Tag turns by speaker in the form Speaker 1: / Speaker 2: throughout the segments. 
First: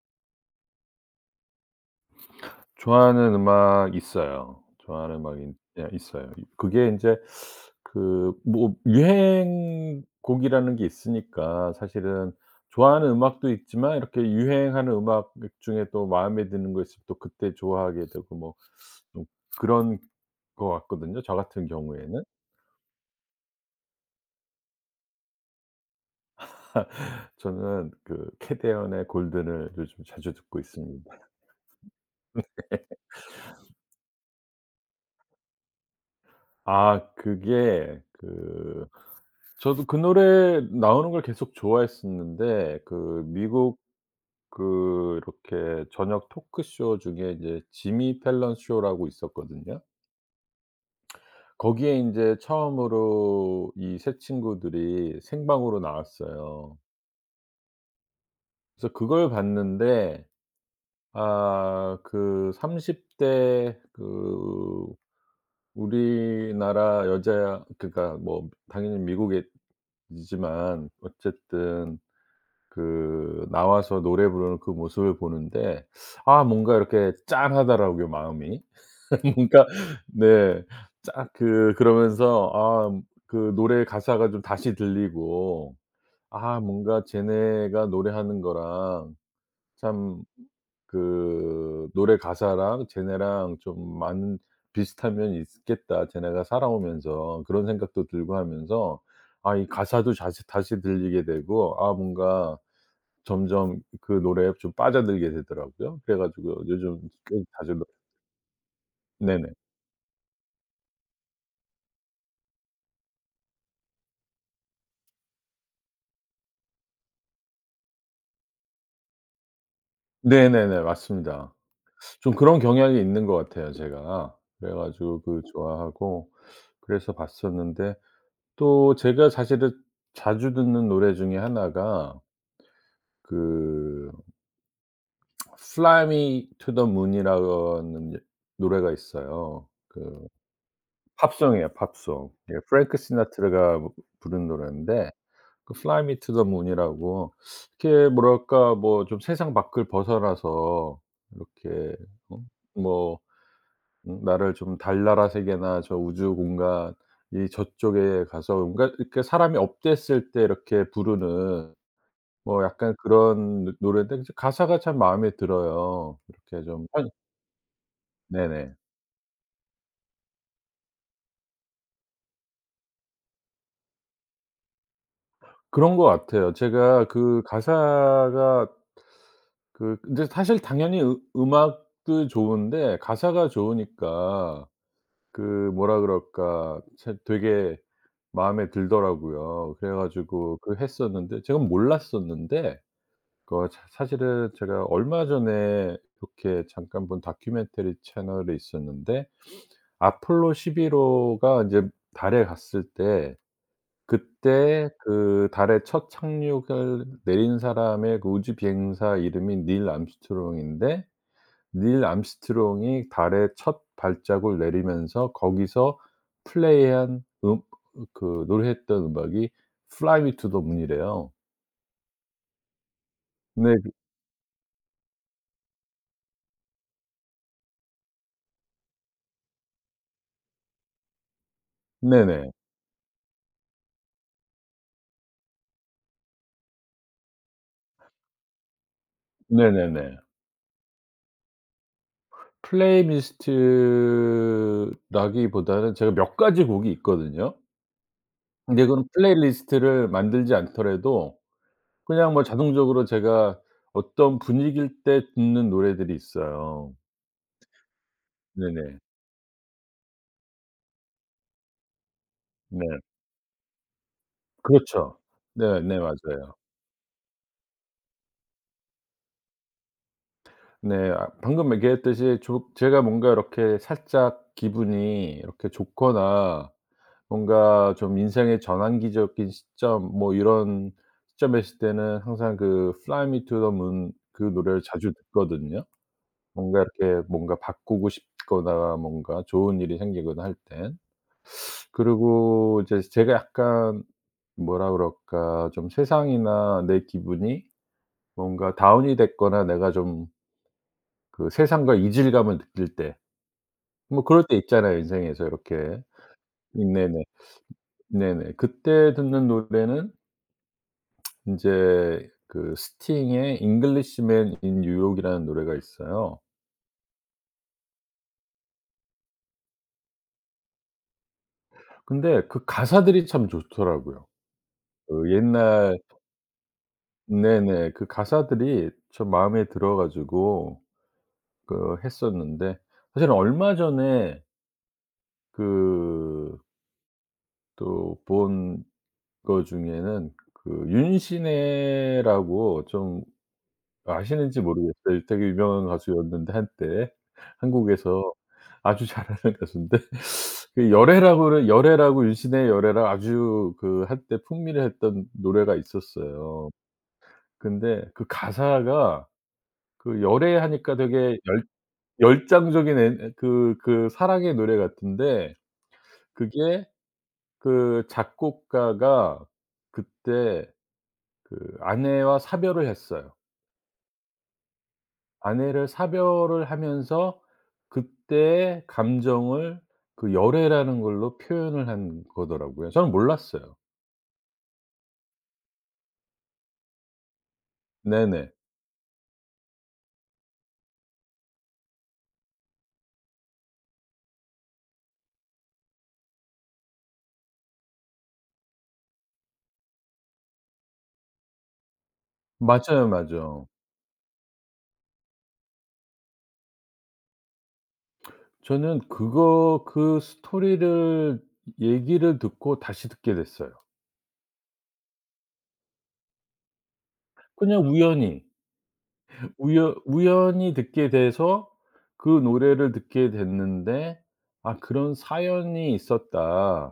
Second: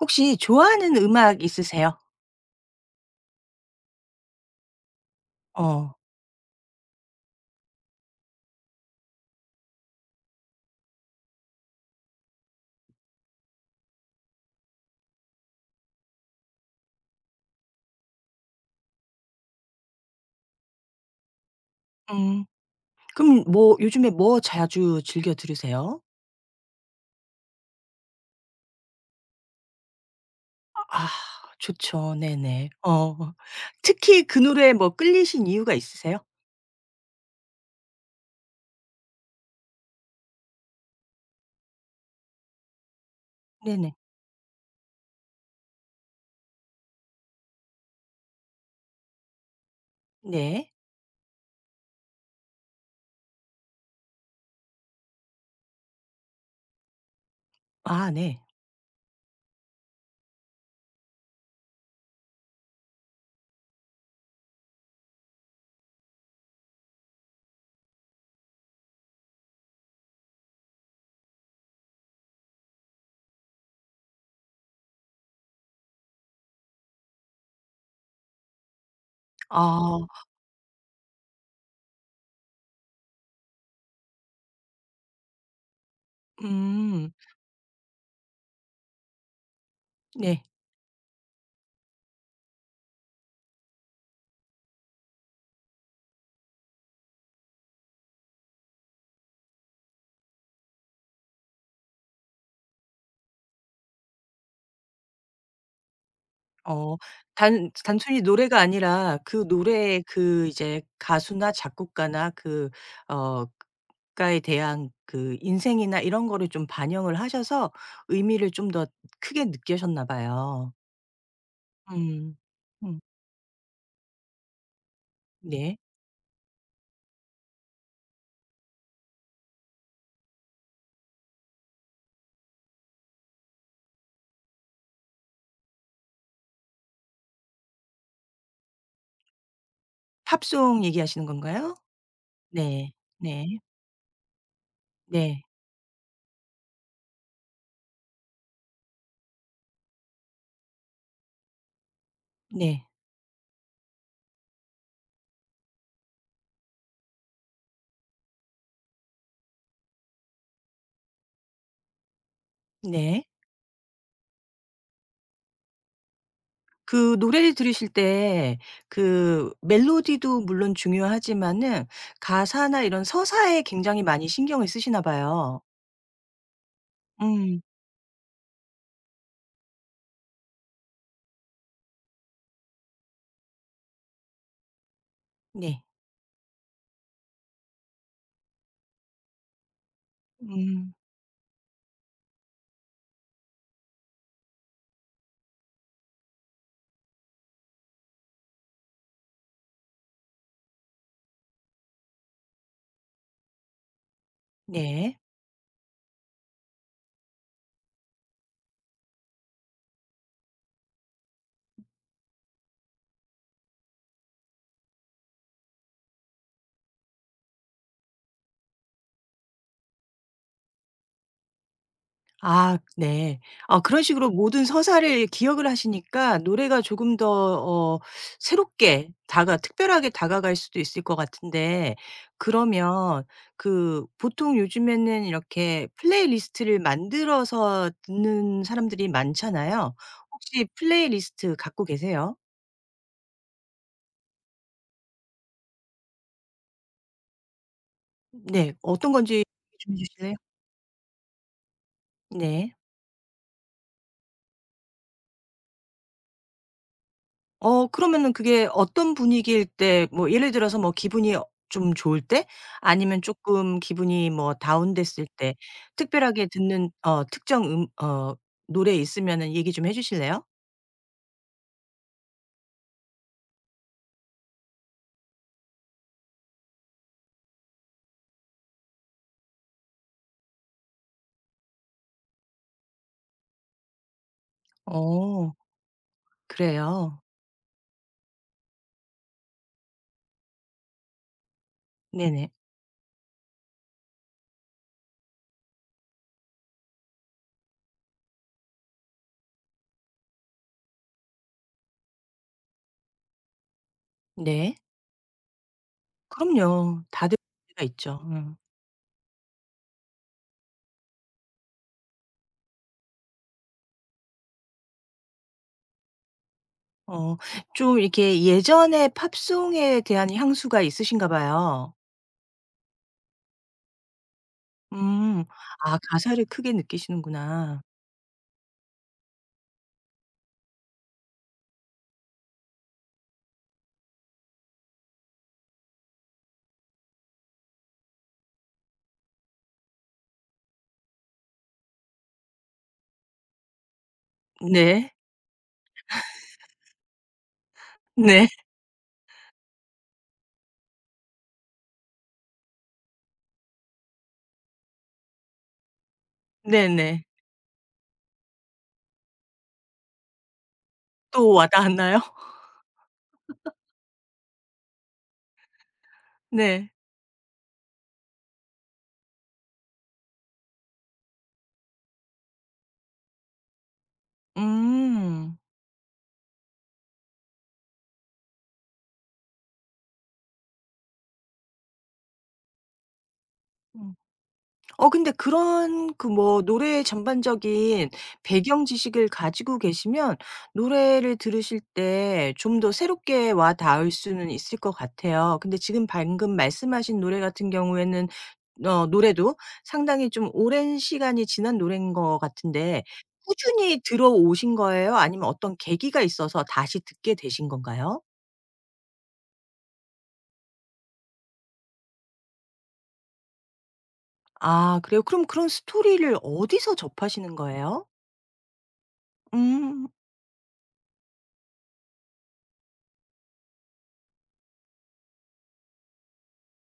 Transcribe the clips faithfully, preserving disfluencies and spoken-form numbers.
Speaker 1: 혹시 좋아하는 음악 있으세요?
Speaker 2: 좋아하는 음악 있어요. 좋아하는 음악이 예,
Speaker 1: 어.
Speaker 2: 있어요. 그게 인제 그 뭐 유행곡이라는 게 있으니까 사실은 좋아하는 음악도 있지만 이렇게 유행하는 음악 중에 또 마음에 드는 거 있으면 또 그때 좋아하게 되고 뭐 좀 그런 것 같거든요, 저 같은 경우에는.
Speaker 1: 음. 그럼 뭐 요즘에 뭐 자주 즐겨 들으세요?
Speaker 2: 저는 그 캐대언의 골든을 요즘 자주 듣고
Speaker 1: 아,
Speaker 2: 있습니다.
Speaker 1: 좋죠. 네네. 어. 특히 그 노래에 뭐 끌리신 이유가 있으세요?
Speaker 2: 아 그게 그 저도 그 노래 나오는 걸 계속 좋아했었는데 그 미국
Speaker 1: 네네.
Speaker 2: 그 이렇게 저녁 토크쇼 중에 이제 지미 펠런 쇼라고 있었거든요.
Speaker 1: 네.
Speaker 2: 거기에 인제 처음으로 이 세 친구들이 생방으로 나왔어요.
Speaker 1: 아, 네.
Speaker 2: 그래서 그걸 봤는데 아그삼십 대 그 우리나라 여자야, 그러니까 뭐 당연히 미국 이지만 어쨌든 그 나와서 노래 부르는 그 모습을 보는데 아 뭔가 이렇게 짠하더라고요 마음이. 뭔가
Speaker 1: 아.
Speaker 2: 네. 짜 그 그러면서 아 그 노래 가사가 좀 다시 들리고 아 뭔가
Speaker 1: 음.
Speaker 2: 쟤네가 노래하는 거랑 참
Speaker 1: 네.
Speaker 2: 그 노래 가사랑 쟤네랑 좀 많은 비슷한 면이 있겠다, 쟤네가 살아오면서. 그런 생각도 들고 하면서 아 이 가사도 다시 다시 들리게 되고 아 뭔가 점점 그 노래에 좀 빠져들게 되더라고요. 그래 가지고
Speaker 1: 어.
Speaker 2: 요즘 꽤
Speaker 1: 단
Speaker 2: 자주 너
Speaker 1: 단순히 노래가 아니라 그
Speaker 2: 네네.
Speaker 1: 노래의 그 이제 가수나 작곡가나 그 어 가에 대한 그 인생이나 이런 거를 좀 반영을 하셔서 의미를 좀 더 크게 느끼셨나 봐요.
Speaker 2: 네네네. 맞습니다. 좀
Speaker 1: 음.
Speaker 2: 그런 경향이
Speaker 1: 음.
Speaker 2: 있는 것 같아요 제가. 그래 가지고 그
Speaker 1: 네.
Speaker 2: 좋아하고 그래서 봤었는데 또 제가 사실은 자주 듣는 노래 중에 하나가 그 Fly Me to the Moon이라는, 예, 노래가 있어요. 그
Speaker 1: 팝송 얘기하시는
Speaker 2: 팝송이에요,
Speaker 1: 건가요?
Speaker 2: 팝송. 예,
Speaker 1: 네.
Speaker 2: 프랭크
Speaker 1: 네.
Speaker 2: 시나트라가 부른 노래인데
Speaker 1: 네.
Speaker 2: 그 Fly Me to the Moon이라고 이렇게 뭐랄까 뭐 좀 세상 밖을 벗어나서 이렇게 어
Speaker 1: 네.
Speaker 2: 뭐 음 나를 좀 달나라 세계나 저 우주 공간 이 저쪽에 가서 뭔가 이렇게 사람이 업됐을 때 이렇게 부르는 뭐 약간
Speaker 1: 네.
Speaker 2: 그런 노 노래인데 이제 가사가 참 마음에 들어요. 이렇게 좀 현
Speaker 1: 그 노래를 들으실 때
Speaker 2: 네네.
Speaker 1: 그 멜로디도 물론 중요하지만은 가사나 이런 서사에 굉장히 많이 신경을 쓰시나 봐요.
Speaker 2: 그런 것 같아요. 제가 그
Speaker 1: 음.
Speaker 2: 가사가 그 근데 사실 당연히 음- 음악도 좋은데 가사가 좋으니까 그
Speaker 1: 네.
Speaker 2: 뭐라 그럴까 참 되게 마음에 들더라고요. 그래 가지고 그
Speaker 1: 음.
Speaker 2: 했었는데 제가 몰랐었는데 그 사 사실은 제가 얼마 전에 이렇게 잠깐 본 다큐멘터리 채널에 있었는데 아폴로 십일 호가 이제 달에 갔을 때, 그때
Speaker 1: 네.
Speaker 2: 그 달에 첫 착륙을 내린 사람의 그 우주 비행사 이름이 닐 암스트롱인데, 닐 암스트롱이 달에 첫 발자국을 내리면서 거기서 플레이한 음 그 노래했던 음악이 Fly Me to the Moon이래요.
Speaker 1: 아, 네.
Speaker 2: 네.
Speaker 1: 아,
Speaker 2: 그,
Speaker 1: 그런 식으로 모든 서사를 기억을 하시니까 노래가 조금 더 어 새롭게 다가 특별하게 다가갈 수도 있을 것 같은데.
Speaker 2: 네네.
Speaker 1: 그러면 그 보통 요즘에는 이렇게 플레이리스트를 만들어서 듣는 사람들이 많잖아요.
Speaker 2: 네네네.
Speaker 1: 혹시 플레이리스트 갖고 계세요?
Speaker 2: 플레이리스트라기보다는 제가 몇 가지 곡이 있거든요.
Speaker 1: 네.
Speaker 2: 근데 그런
Speaker 1: 어떤 건지 좀 해
Speaker 2: 플레이리스트를
Speaker 1: 주실래요?
Speaker 2: 만들지 않더라도 그냥 뭐
Speaker 1: 네.
Speaker 2: 자동적으로 제가 어떤 분위기일 때 듣는 노래들이 있어요.
Speaker 1: 어, 그러면은 그게
Speaker 2: 네네.
Speaker 1: 어떤 분위기일 때 뭐 예를 들어서 뭐 기분이 어 좀 좋을 때
Speaker 2: 네.
Speaker 1: 아니면 조금 기분이 뭐
Speaker 2: 그렇죠.
Speaker 1: 다운됐을 때
Speaker 2: 네네,
Speaker 1: 특별하게
Speaker 2: 맞아요.
Speaker 1: 듣는 어 특정 음 어 노래 있으면은 얘기 좀 해 주실래요?
Speaker 2: 네. 아 방금 얘기했듯이 조 제가 뭔가 이렇게 살짝 기분이 이렇게 좋거나 뭔가 좀 인생의 전환기적인 시점 뭐 이런 시점에 있을 때는 항상 그 Fly Me to the Moon 그 노래를 자주
Speaker 1: 어,
Speaker 2: 듣거든요. 뭔가
Speaker 1: 그래요.
Speaker 2: 이렇게 뭔가 바꾸고 싶거나 뭔가 좋은 일이 생기거나 할 땐.
Speaker 1: 네네.
Speaker 2: 그리고 이제 제가 약간 뭐라 그럴까 좀 세상이나 내 기분이 뭔가 다운이 됐거나 내가 좀 그 세상과 이질감을 느낄 때 뭐 그럴 때
Speaker 1: 네.
Speaker 2: 있잖아요 인생에서 이렇게.
Speaker 1: 그럼요.
Speaker 2: 네네.
Speaker 1: 다들 문제가 있죠.
Speaker 2: 네네.
Speaker 1: 음.
Speaker 2: 그때 듣는 노래는 인제 그 스팅의 잉글리시맨 인 뉴욕이라는 노래가 있어요.
Speaker 1: 어, 좀 이렇게 예전의 팝송에 대한 향수가 있으신가 봐요.
Speaker 2: 근데 그 가사들이 참 좋더라고요. 그
Speaker 1: 음.
Speaker 2: 옛날
Speaker 1: 아, 가사를 크게 느끼시는구나.
Speaker 2: 네네. 그 가사들이 저 마음에 들어 가지고 그 했었는데 사실은 얼마 전에 그 또 본거 중에는 그 윤신혜라고, 좀 아시는지
Speaker 1: 네.
Speaker 2: 모르겠어요. 되게 유명한 가수였는데 한때 한국에서
Speaker 1: 네.
Speaker 2: 아주 잘하는 가수인데 그 열애라고는, 열애라고, 윤신혜의 열애라, 아주 그 한때 풍미를 했던 노래가 있었어요.
Speaker 1: 네네.
Speaker 2: 근데 그 가사가 그 열애하니까 되게
Speaker 1: 또
Speaker 2: 열
Speaker 1: 와 닿았나요?
Speaker 2: 열정적인 엔 그 그 사랑의 노래 같은데 그게
Speaker 1: 네.
Speaker 2: 그 작곡가가 그때 그 아내와 사별을 했어요.
Speaker 1: 음.
Speaker 2: 아내를 사별을 하면서 그때의 감정을 그 열애라는 걸로 표현을 한 거더라고요. 저는 몰랐어요.
Speaker 1: 음. 어, 근데 그런 그 뭐 노래의 전반적인
Speaker 2: 네네.
Speaker 1: 배경 지식을 가지고 계시면 노래를 들으실 때 좀 더 새롭게 와 닿을 수는 있을 것 같아요. 근데 지금 방금 말씀하신 노래 같은 경우에는 어 노래도 상당히 좀 오랜 시간이 지난 노래인 것 같은데
Speaker 2: 맞아요, 맞아요.
Speaker 1: 꾸준히 들어오신 거예요? 아니면 어떤 계기가 있어서 다시 듣게 되신 건가요?
Speaker 2: 저는 그거 그 스토리를 얘기를 듣고 다시 듣게 됐어요.
Speaker 1: 아, 그래요? 그럼 그런 스토리를 어디서 접하시는
Speaker 2: 그냥
Speaker 1: 거예요?
Speaker 2: 우연히. 우여
Speaker 1: 음.
Speaker 2: 우연히 듣게 돼서 그 노래를 듣게 됐는데 '아 그런 사연이 있었다.'는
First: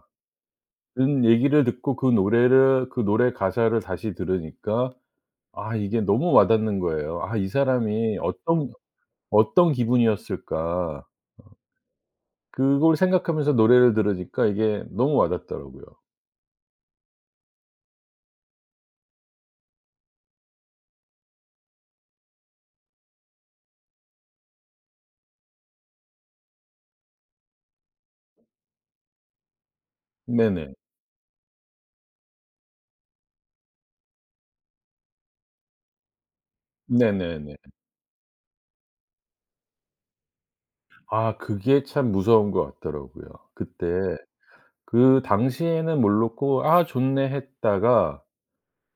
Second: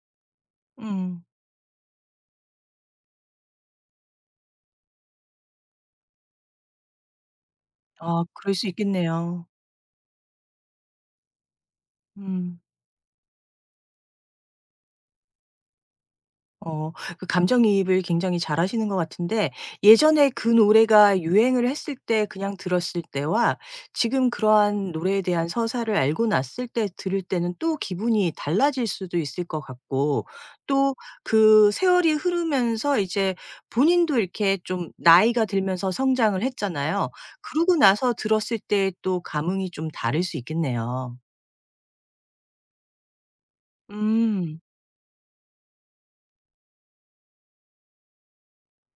Speaker 1: 음.
Speaker 2: 얘기를 듣고 그 노래를 그 노래 가사를 다시 들으니까 아 이게 너무 와닿는 거예요. '아 이 사람이
Speaker 1: 아, 그럴 수
Speaker 2: 어떤
Speaker 1: 있겠네요.
Speaker 2: 어떤 기분이었을까.'
Speaker 1: 음.
Speaker 2: 그걸 생각하면서 노래를 들으니까 이게 너무 와닿더라고요.
Speaker 1: 어, 그 감정이입을 굉장히 잘하시는 것 같은데 예전에 그 노래가 유행을 했을 때 그냥 들었을 때와 지금 그러한 노래에 대한 서사를 알고 났을 때 들을 때는 또 기분이 달라질 수도 있을 것 같고,
Speaker 2: 네네.
Speaker 1: 또 그 세월이 흐르면서 이제 본인도 이렇게 좀 나이가 들면서 성장을 했잖아요.
Speaker 2: 네네네.
Speaker 1: 그러고 나서 들었을 때 또 감흥이 좀 다를 수 있겠네요.
Speaker 2: 아 그게 참 무서운 것 같더라고요. 그때
Speaker 1: 음.
Speaker 2: 그 당시에는 몰랐고 '아 좋네.' 했다가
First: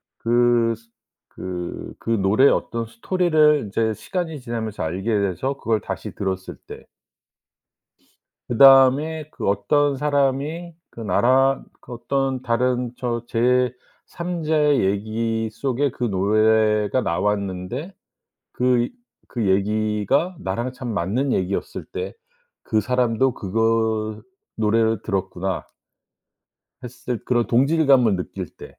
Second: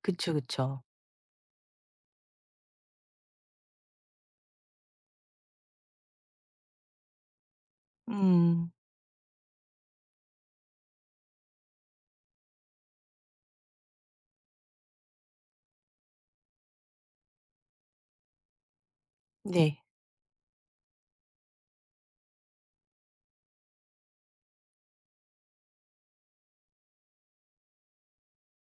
Speaker 1: 그쵸,
Speaker 2: 그
Speaker 1: 그쵸.
Speaker 2: 그 그 노래의 어떤 스토리를 인제 시간이 지나면서 알게 돼서 그걸 다시 들었을 때
Speaker 1: 음.
Speaker 2: 그다음에 그 어떤 사람이 그 나라 그 어떤 다른 저 제 삼 자의 얘기 속에 그 노래가 나왔는데 그 그
Speaker 1: 네.
Speaker 2: 얘기가 나랑 참 맞는 얘기였을 때 '그 사람도 그거 노래를 들었구나.' 했을 그런 동질감을 느낄 때.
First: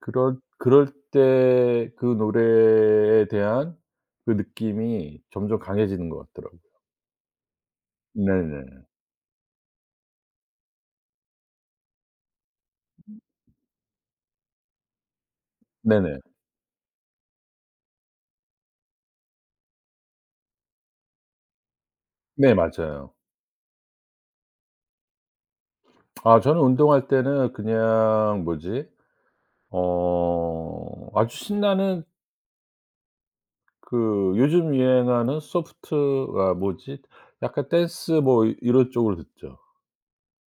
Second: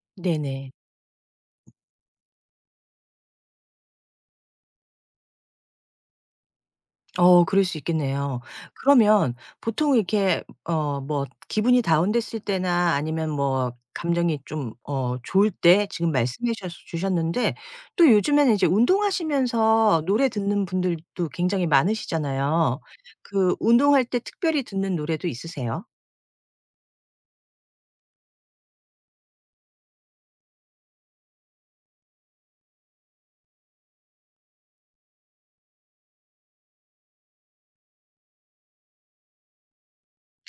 Speaker 2: 그럴
Speaker 1: 네네.
Speaker 2: 그럴 때 그 노래에 대한 그 느낌이 점점 강해지는 것 같더라고요.
Speaker 1: 어, 그럴 수 있겠네요.
Speaker 2: 네네.
Speaker 1: 그러면 보통 이렇게 어 뭐 기분이 다운됐을 때나 아니면 뭐 감정이 좀 어 좋을 때 지금
Speaker 2: 네네.
Speaker 1: 말씀해 주셨 주셨는데 또 요즘에는 이제 운동하시면서 노래 듣는 분들도 굉장히
Speaker 2: 네,
Speaker 1: 많으시잖아요.
Speaker 2: 맞아요.
Speaker 1: 그 운동할 때 특별히 듣는 노래도 있으세요?
Speaker 2: 아 저는 운동할 때는 그냥 뭐지 어 아주 신나는 그 요즘 유행하는 소프트 아 뭐지 약간 댄스 뭐 이런 쪽으로 듣죠.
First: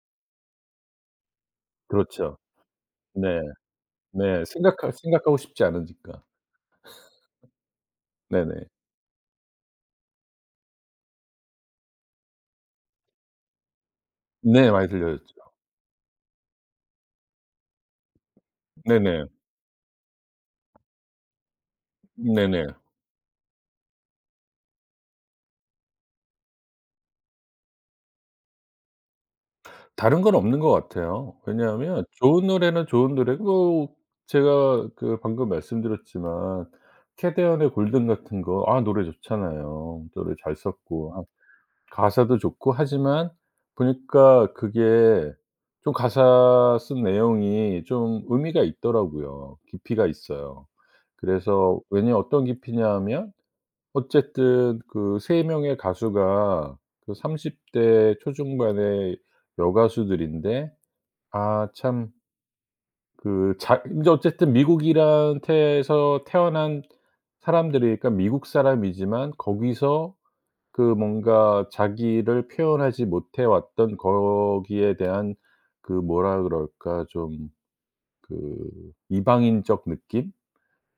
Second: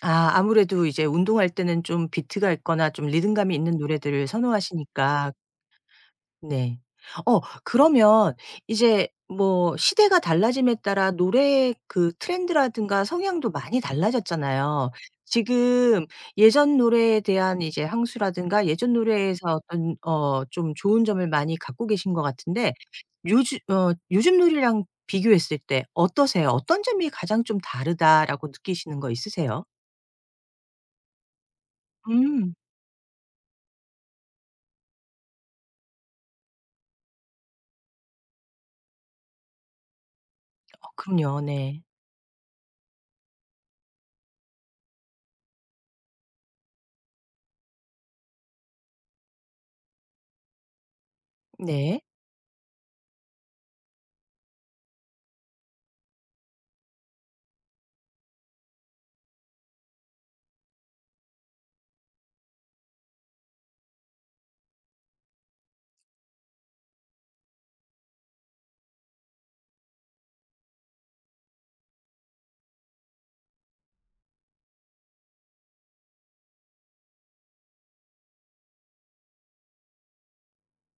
Speaker 1: 아, 아무래도 이제 운동할 때는 좀
Speaker 2: 그렇죠.
Speaker 1: 비트가 있거나 좀
Speaker 2: 네.
Speaker 1: 리듬감이 있는 노래들을
Speaker 2: 네. 생각하
Speaker 1: 선호하시니까.
Speaker 2: 생각하고 싶지 않으니까.
Speaker 1: 네. 어, 그러면
Speaker 2: 네네.
Speaker 1: 이제 뭐 시대가 달라짐에 따라 노래의 그 트렌드라든가 성향도 많이
Speaker 2: 네. 많이
Speaker 1: 달라졌잖아요.
Speaker 2: 들려졌죠.
Speaker 1: 지금 예전 노래에 대한 이제 향수라든가 예전
Speaker 2: 네네.
Speaker 1: 노래에서 어떤 어 좀 좋은 점을 많이 갖고 계신 것
Speaker 2: 네네.
Speaker 1: 같은데 요즘 어 요즘 노래랑 비교했을 때 어떠세요? 어떤 점이 가장 좀 다르다라고 느끼시는 거 있으세요?
Speaker 2: 다른 건 없는 것 같아요. 왜냐하면 좋은
Speaker 1: 음.
Speaker 2: 노래는 좋은 노래고 제가 그 방금 말씀드렸지만 캐대언의 골든 같은 거 아 노래 좋잖아요. 노래 잘
Speaker 1: 어,
Speaker 2: 썼고 아
Speaker 1: 그럼요. 네.
Speaker 2: 가사도 좋고 하지만 보니까 그게 좀 가사 쓴 내용이 좀 의미가 있더라고요. 깊이가 있어요. 그래서
Speaker 1: 네.
Speaker 2: 왜냐 어떤 깊이냐 하면 어쨌든 그 3 명의 가수가 그 삼십 대 초중반의 여가수들인데 아참 그 자 근데 어쨌든 미국이란 태에서 태어난 사람들이니까 미국 사람이지만 거기서 그 뭔가 자기를 표현하지 못해 왔던 거기에 대한 그 뭐라 그럴까 좀 그 이방인적 느낌?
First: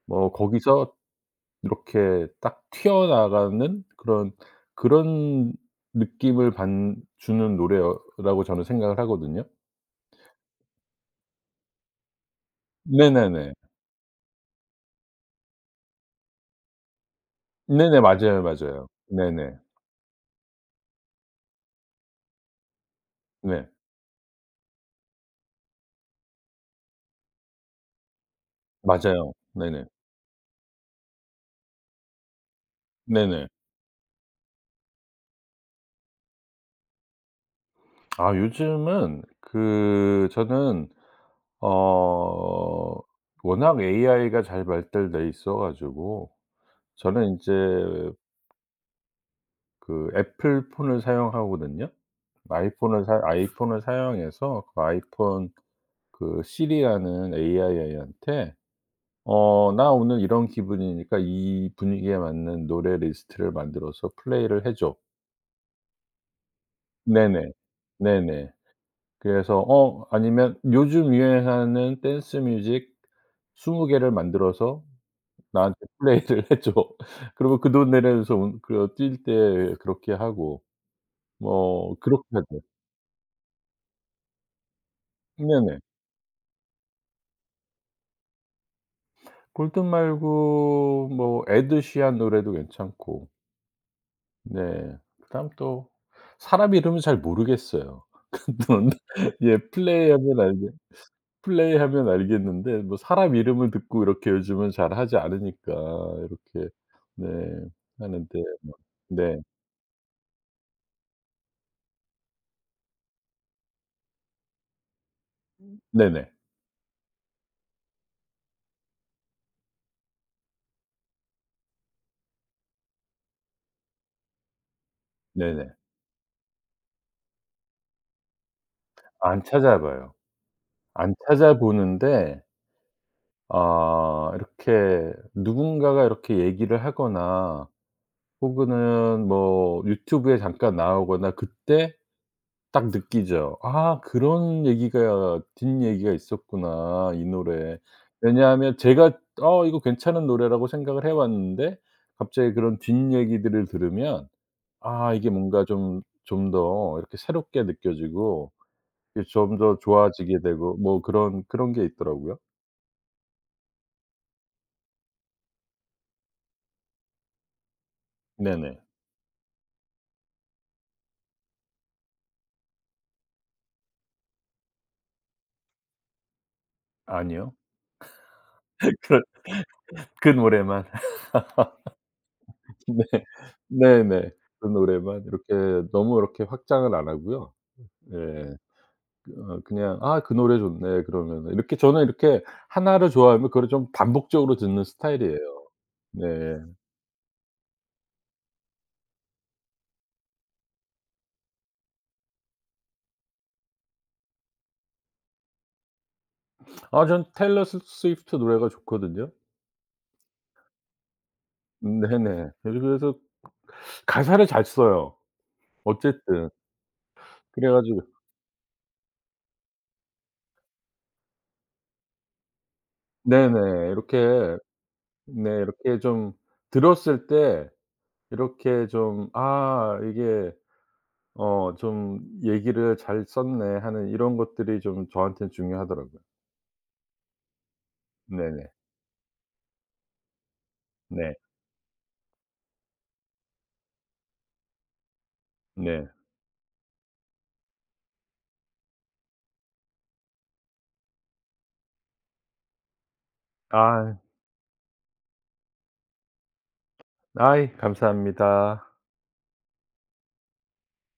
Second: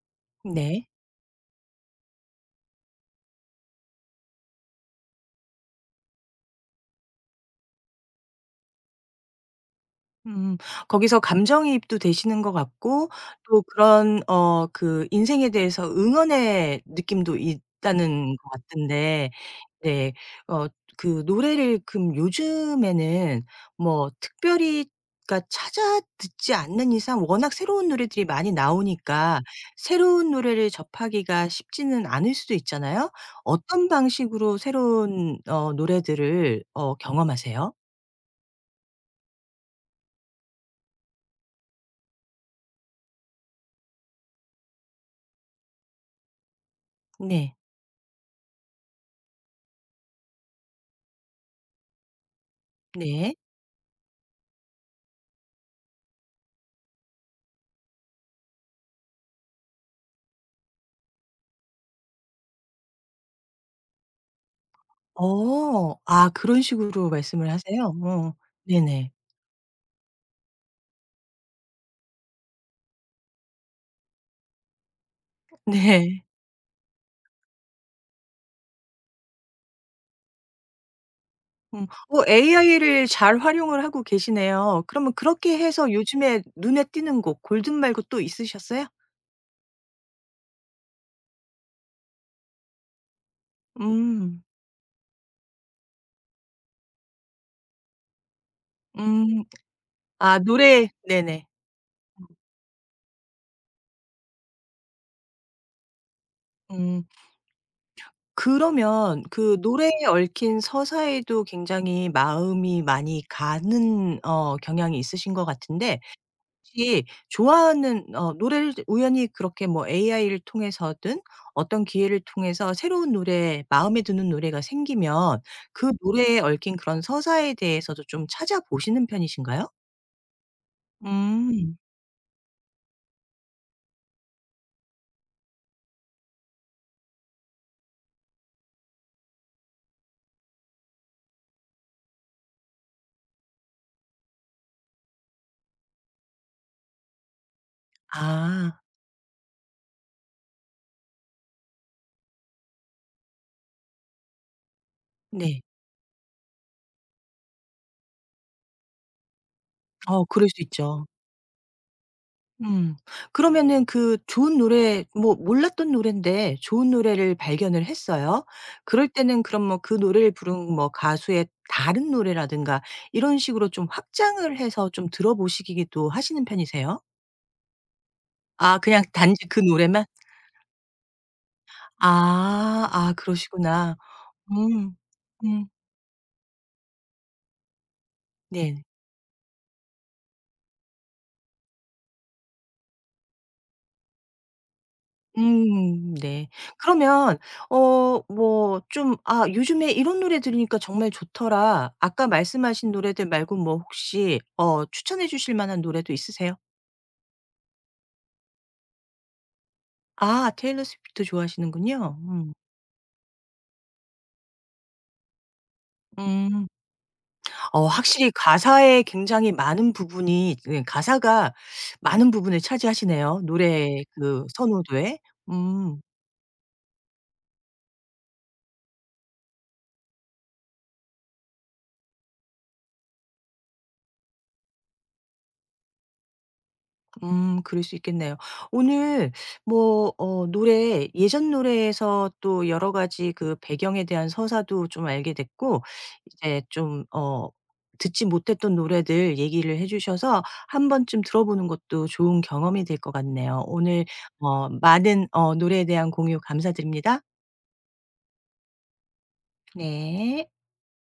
Speaker 2: 뭐
Speaker 1: 네.
Speaker 2: 거기서 이렇게 딱 튀어나가는 그런 그런 느낌을 반 주는 노래라고 저는 생각을 하거든요.
Speaker 1: 음. 거기서 감정이입도 되시는 것 같고
Speaker 2: 네네네.
Speaker 1: 또 그런 어 그 인생에 대해서 응원의 느낌도, 음,
Speaker 2: 네네.
Speaker 1: 있다는
Speaker 2: 맞아요,
Speaker 1: 것
Speaker 2: 맞아요.
Speaker 1: 같은데.
Speaker 2: 네네.
Speaker 1: 네. 어, 그 노래를 그럼 요즘에는
Speaker 2: 네.
Speaker 1: 뭐 특별히 그러니까 찾아 듣지 않는 이상 워낙 새로운 노래들이 많이
Speaker 2: 맞아요.
Speaker 1: 나오니까
Speaker 2: 네네.
Speaker 1: 새로운 노래를 접하기가 쉽지는 않을 수도 있잖아요.
Speaker 2: 네네.
Speaker 1: 어떤 방식으로 새로운 어 노래들을 어 경험하세요?
Speaker 2: 아 요즘은 그 저는 어 워낙 에이아이가 잘 발달돼 있어 가지고 저는 인제
Speaker 1: 네.
Speaker 2: 그 애플 폰을 사용하거든요. 아이폰을 사
Speaker 1: 네.
Speaker 2: 아이폰을 사용해서 그 아이폰 그 시리라는 에이아이한테 어 "나 오늘 이런 기분이니까 이 분위기에 맞는 노래 리스트를 만들어서 플레이를 해 줘."
Speaker 1: 어. 아, 그런 식으로 말씀을
Speaker 2: 네네.
Speaker 1: 하세요? 어.
Speaker 2: 네네.
Speaker 1: 네네.
Speaker 2: 그래서 어 아니면 "요즘 유행하는 댄스 뮤직 스무 개를 만들어서 나한테 플레이를
Speaker 1: 네.
Speaker 2: 해 줘." 그러면 그 노래에서 그 뛸 때 그렇게 하고
Speaker 1: 음.
Speaker 2: 뭐
Speaker 1: 어,
Speaker 2: 그렇게 하죠.
Speaker 1: 에이아이를 잘 활용을 하고 계시네요. 그러면 그렇게
Speaker 2: 네네.
Speaker 1: 해서 요즘에 눈에 띄는 곡 골든 말고 또 있으셨어요?
Speaker 2: 골든 말고 뭐 에드 시한 노래도 괜찮고
Speaker 1: 음.
Speaker 2: 네. 그다음 또 사람 이름은 잘 모르겠어요. 근데
Speaker 1: 음.
Speaker 2: 예
Speaker 1: 아,
Speaker 2: 플레이하면 알겠
Speaker 1: 노래. 네네.
Speaker 2: 플레이하면 알겠는데 뭐 사람 이름을 듣고 이렇게 요즘은 잘 하지 않으니까 이렇게
Speaker 1: 음.
Speaker 2: 네 하는데 뭐
Speaker 1: 그러면
Speaker 2: 네.
Speaker 1: 그 노래에 얽힌 서사에도 굉장히 마음이 많이 가는 어 경향이 있으신 것 같은데
Speaker 2: 네네.
Speaker 1: 혹시 좋아하는 어 노래를 우연히 그렇게 뭐 에이아이를 통해서든 어떤 기회를 통해서 새로운 노래, 마음에 드는 노래가 생기면
Speaker 2: 네네.
Speaker 1: 그 노래에 얽힌 그런 서사에 대해서도 좀 찾아보시는
Speaker 2: 안
Speaker 1: 편이신가요?
Speaker 2: 찾아봐요. 안
Speaker 1: 음.
Speaker 2: 찾아보는데 아 이렇게 누군가가 이렇게 얘기를 하거나 혹은 뭐 유튜브에 잠깐 나오거나 그때 딱 느끼죠. '아 그런 얘기가 뒷얘기가 있었구나 이 노래에.' 왜냐하면
Speaker 1: 아.
Speaker 2: 제가 '어 이거 괜찮은 노래라고 생각을 해 왔는데' 갑자기 그런 뒷얘기들을 들으면 아 이게
Speaker 1: 네.
Speaker 2: 뭔가 좀 좀 더 이렇게 새롭게 느껴지고 이게 좀 더
Speaker 1: 어,
Speaker 2: 좋아지게
Speaker 1: 그럴 수
Speaker 2: 되고 뭐
Speaker 1: 있죠.
Speaker 2: 그런 그런 게 있더라고요.
Speaker 1: 음. 그러면은 그 좋은 노래, 뭐 몰랐던 노랜데 좋은 노래를 발견을 했어요.
Speaker 2: 네네.
Speaker 1: 그럴 때는 그럼 뭐 그 노래를 부른 뭐 가수의 다른 노래라든가 이런 식으로 좀 확장을 해서 좀 들어보시기도 하시는 편이세요?
Speaker 2: 아니요.
Speaker 1: 아, 그냥
Speaker 2: 그
Speaker 1: 단지 그 노래만?
Speaker 2: 그 노래만.
Speaker 1: 아.
Speaker 2: 네.
Speaker 1: 아, 그러시구나.
Speaker 2: 네네. 그
Speaker 1: 음.
Speaker 2: 노래만
Speaker 1: 음.
Speaker 2: 이렇게 너무 이렇게 확장을 안 하고요. 예.
Speaker 1: 네.
Speaker 2: 어 그냥 '아 그 노래 좋네.' 그러면은 이렇게 저는 이렇게 하나를 좋아하면 그거를 좀 반복적으로 듣는 스타일이에요.
Speaker 1: 음, 네.
Speaker 2: 네.
Speaker 1: 그러면 어 뭐 좀 '아, 요즘에 이런 노래 들으니까 정말 좋더라.' 아까 말씀하신 노래들 말고 뭐 혹시 어 추천해 주실 만한 노래도 있으세요?
Speaker 2: 아 전 테일러 스 스위프트 노래가 좋거든요.
Speaker 1: 아, 테일러 스위프트 좋아하시는군요.
Speaker 2: 네네.
Speaker 1: 음.
Speaker 2: 요즘 그래서 가사를 잘 써요, 어쨌든.
Speaker 1: 음.
Speaker 2: 그래
Speaker 1: 어,
Speaker 2: 가지고
Speaker 1: 확실히 가사에 굉장히 많은 부분이 예 가사가 많은 부분을 차지하시네요.
Speaker 2: 네네.
Speaker 1: 노래 그
Speaker 2: 이렇게
Speaker 1: 선호도에.
Speaker 2: 네
Speaker 1: 음.
Speaker 2: 이렇게 좀 들었을 때 이렇게 좀 '아 이게 어 좀 얘기를 잘 썼네.' 하는 이런 것들이 좀 저한테는 중요하더라고요.
Speaker 1: 음, 그럴 수 있겠네요.
Speaker 2: 네네.
Speaker 1: 오늘 뭐 어 노래
Speaker 2: 네.
Speaker 1: 예전 노래에서 또 여러 가지 그 배경에 대한 서사도 좀 알게 됐고
Speaker 2: 네.
Speaker 1: 이제 좀 어 듣지 못했던 노래들 얘기를 해 주셔서 한 번쯤 들어보는 것도 좋은 경험이 될 것 같네요. 오늘
Speaker 2: 아.
Speaker 1: 어 많은 어 노래에 대한 공유 감사드립니다.
Speaker 2: 아이 감사합니다.
Speaker 1: 네.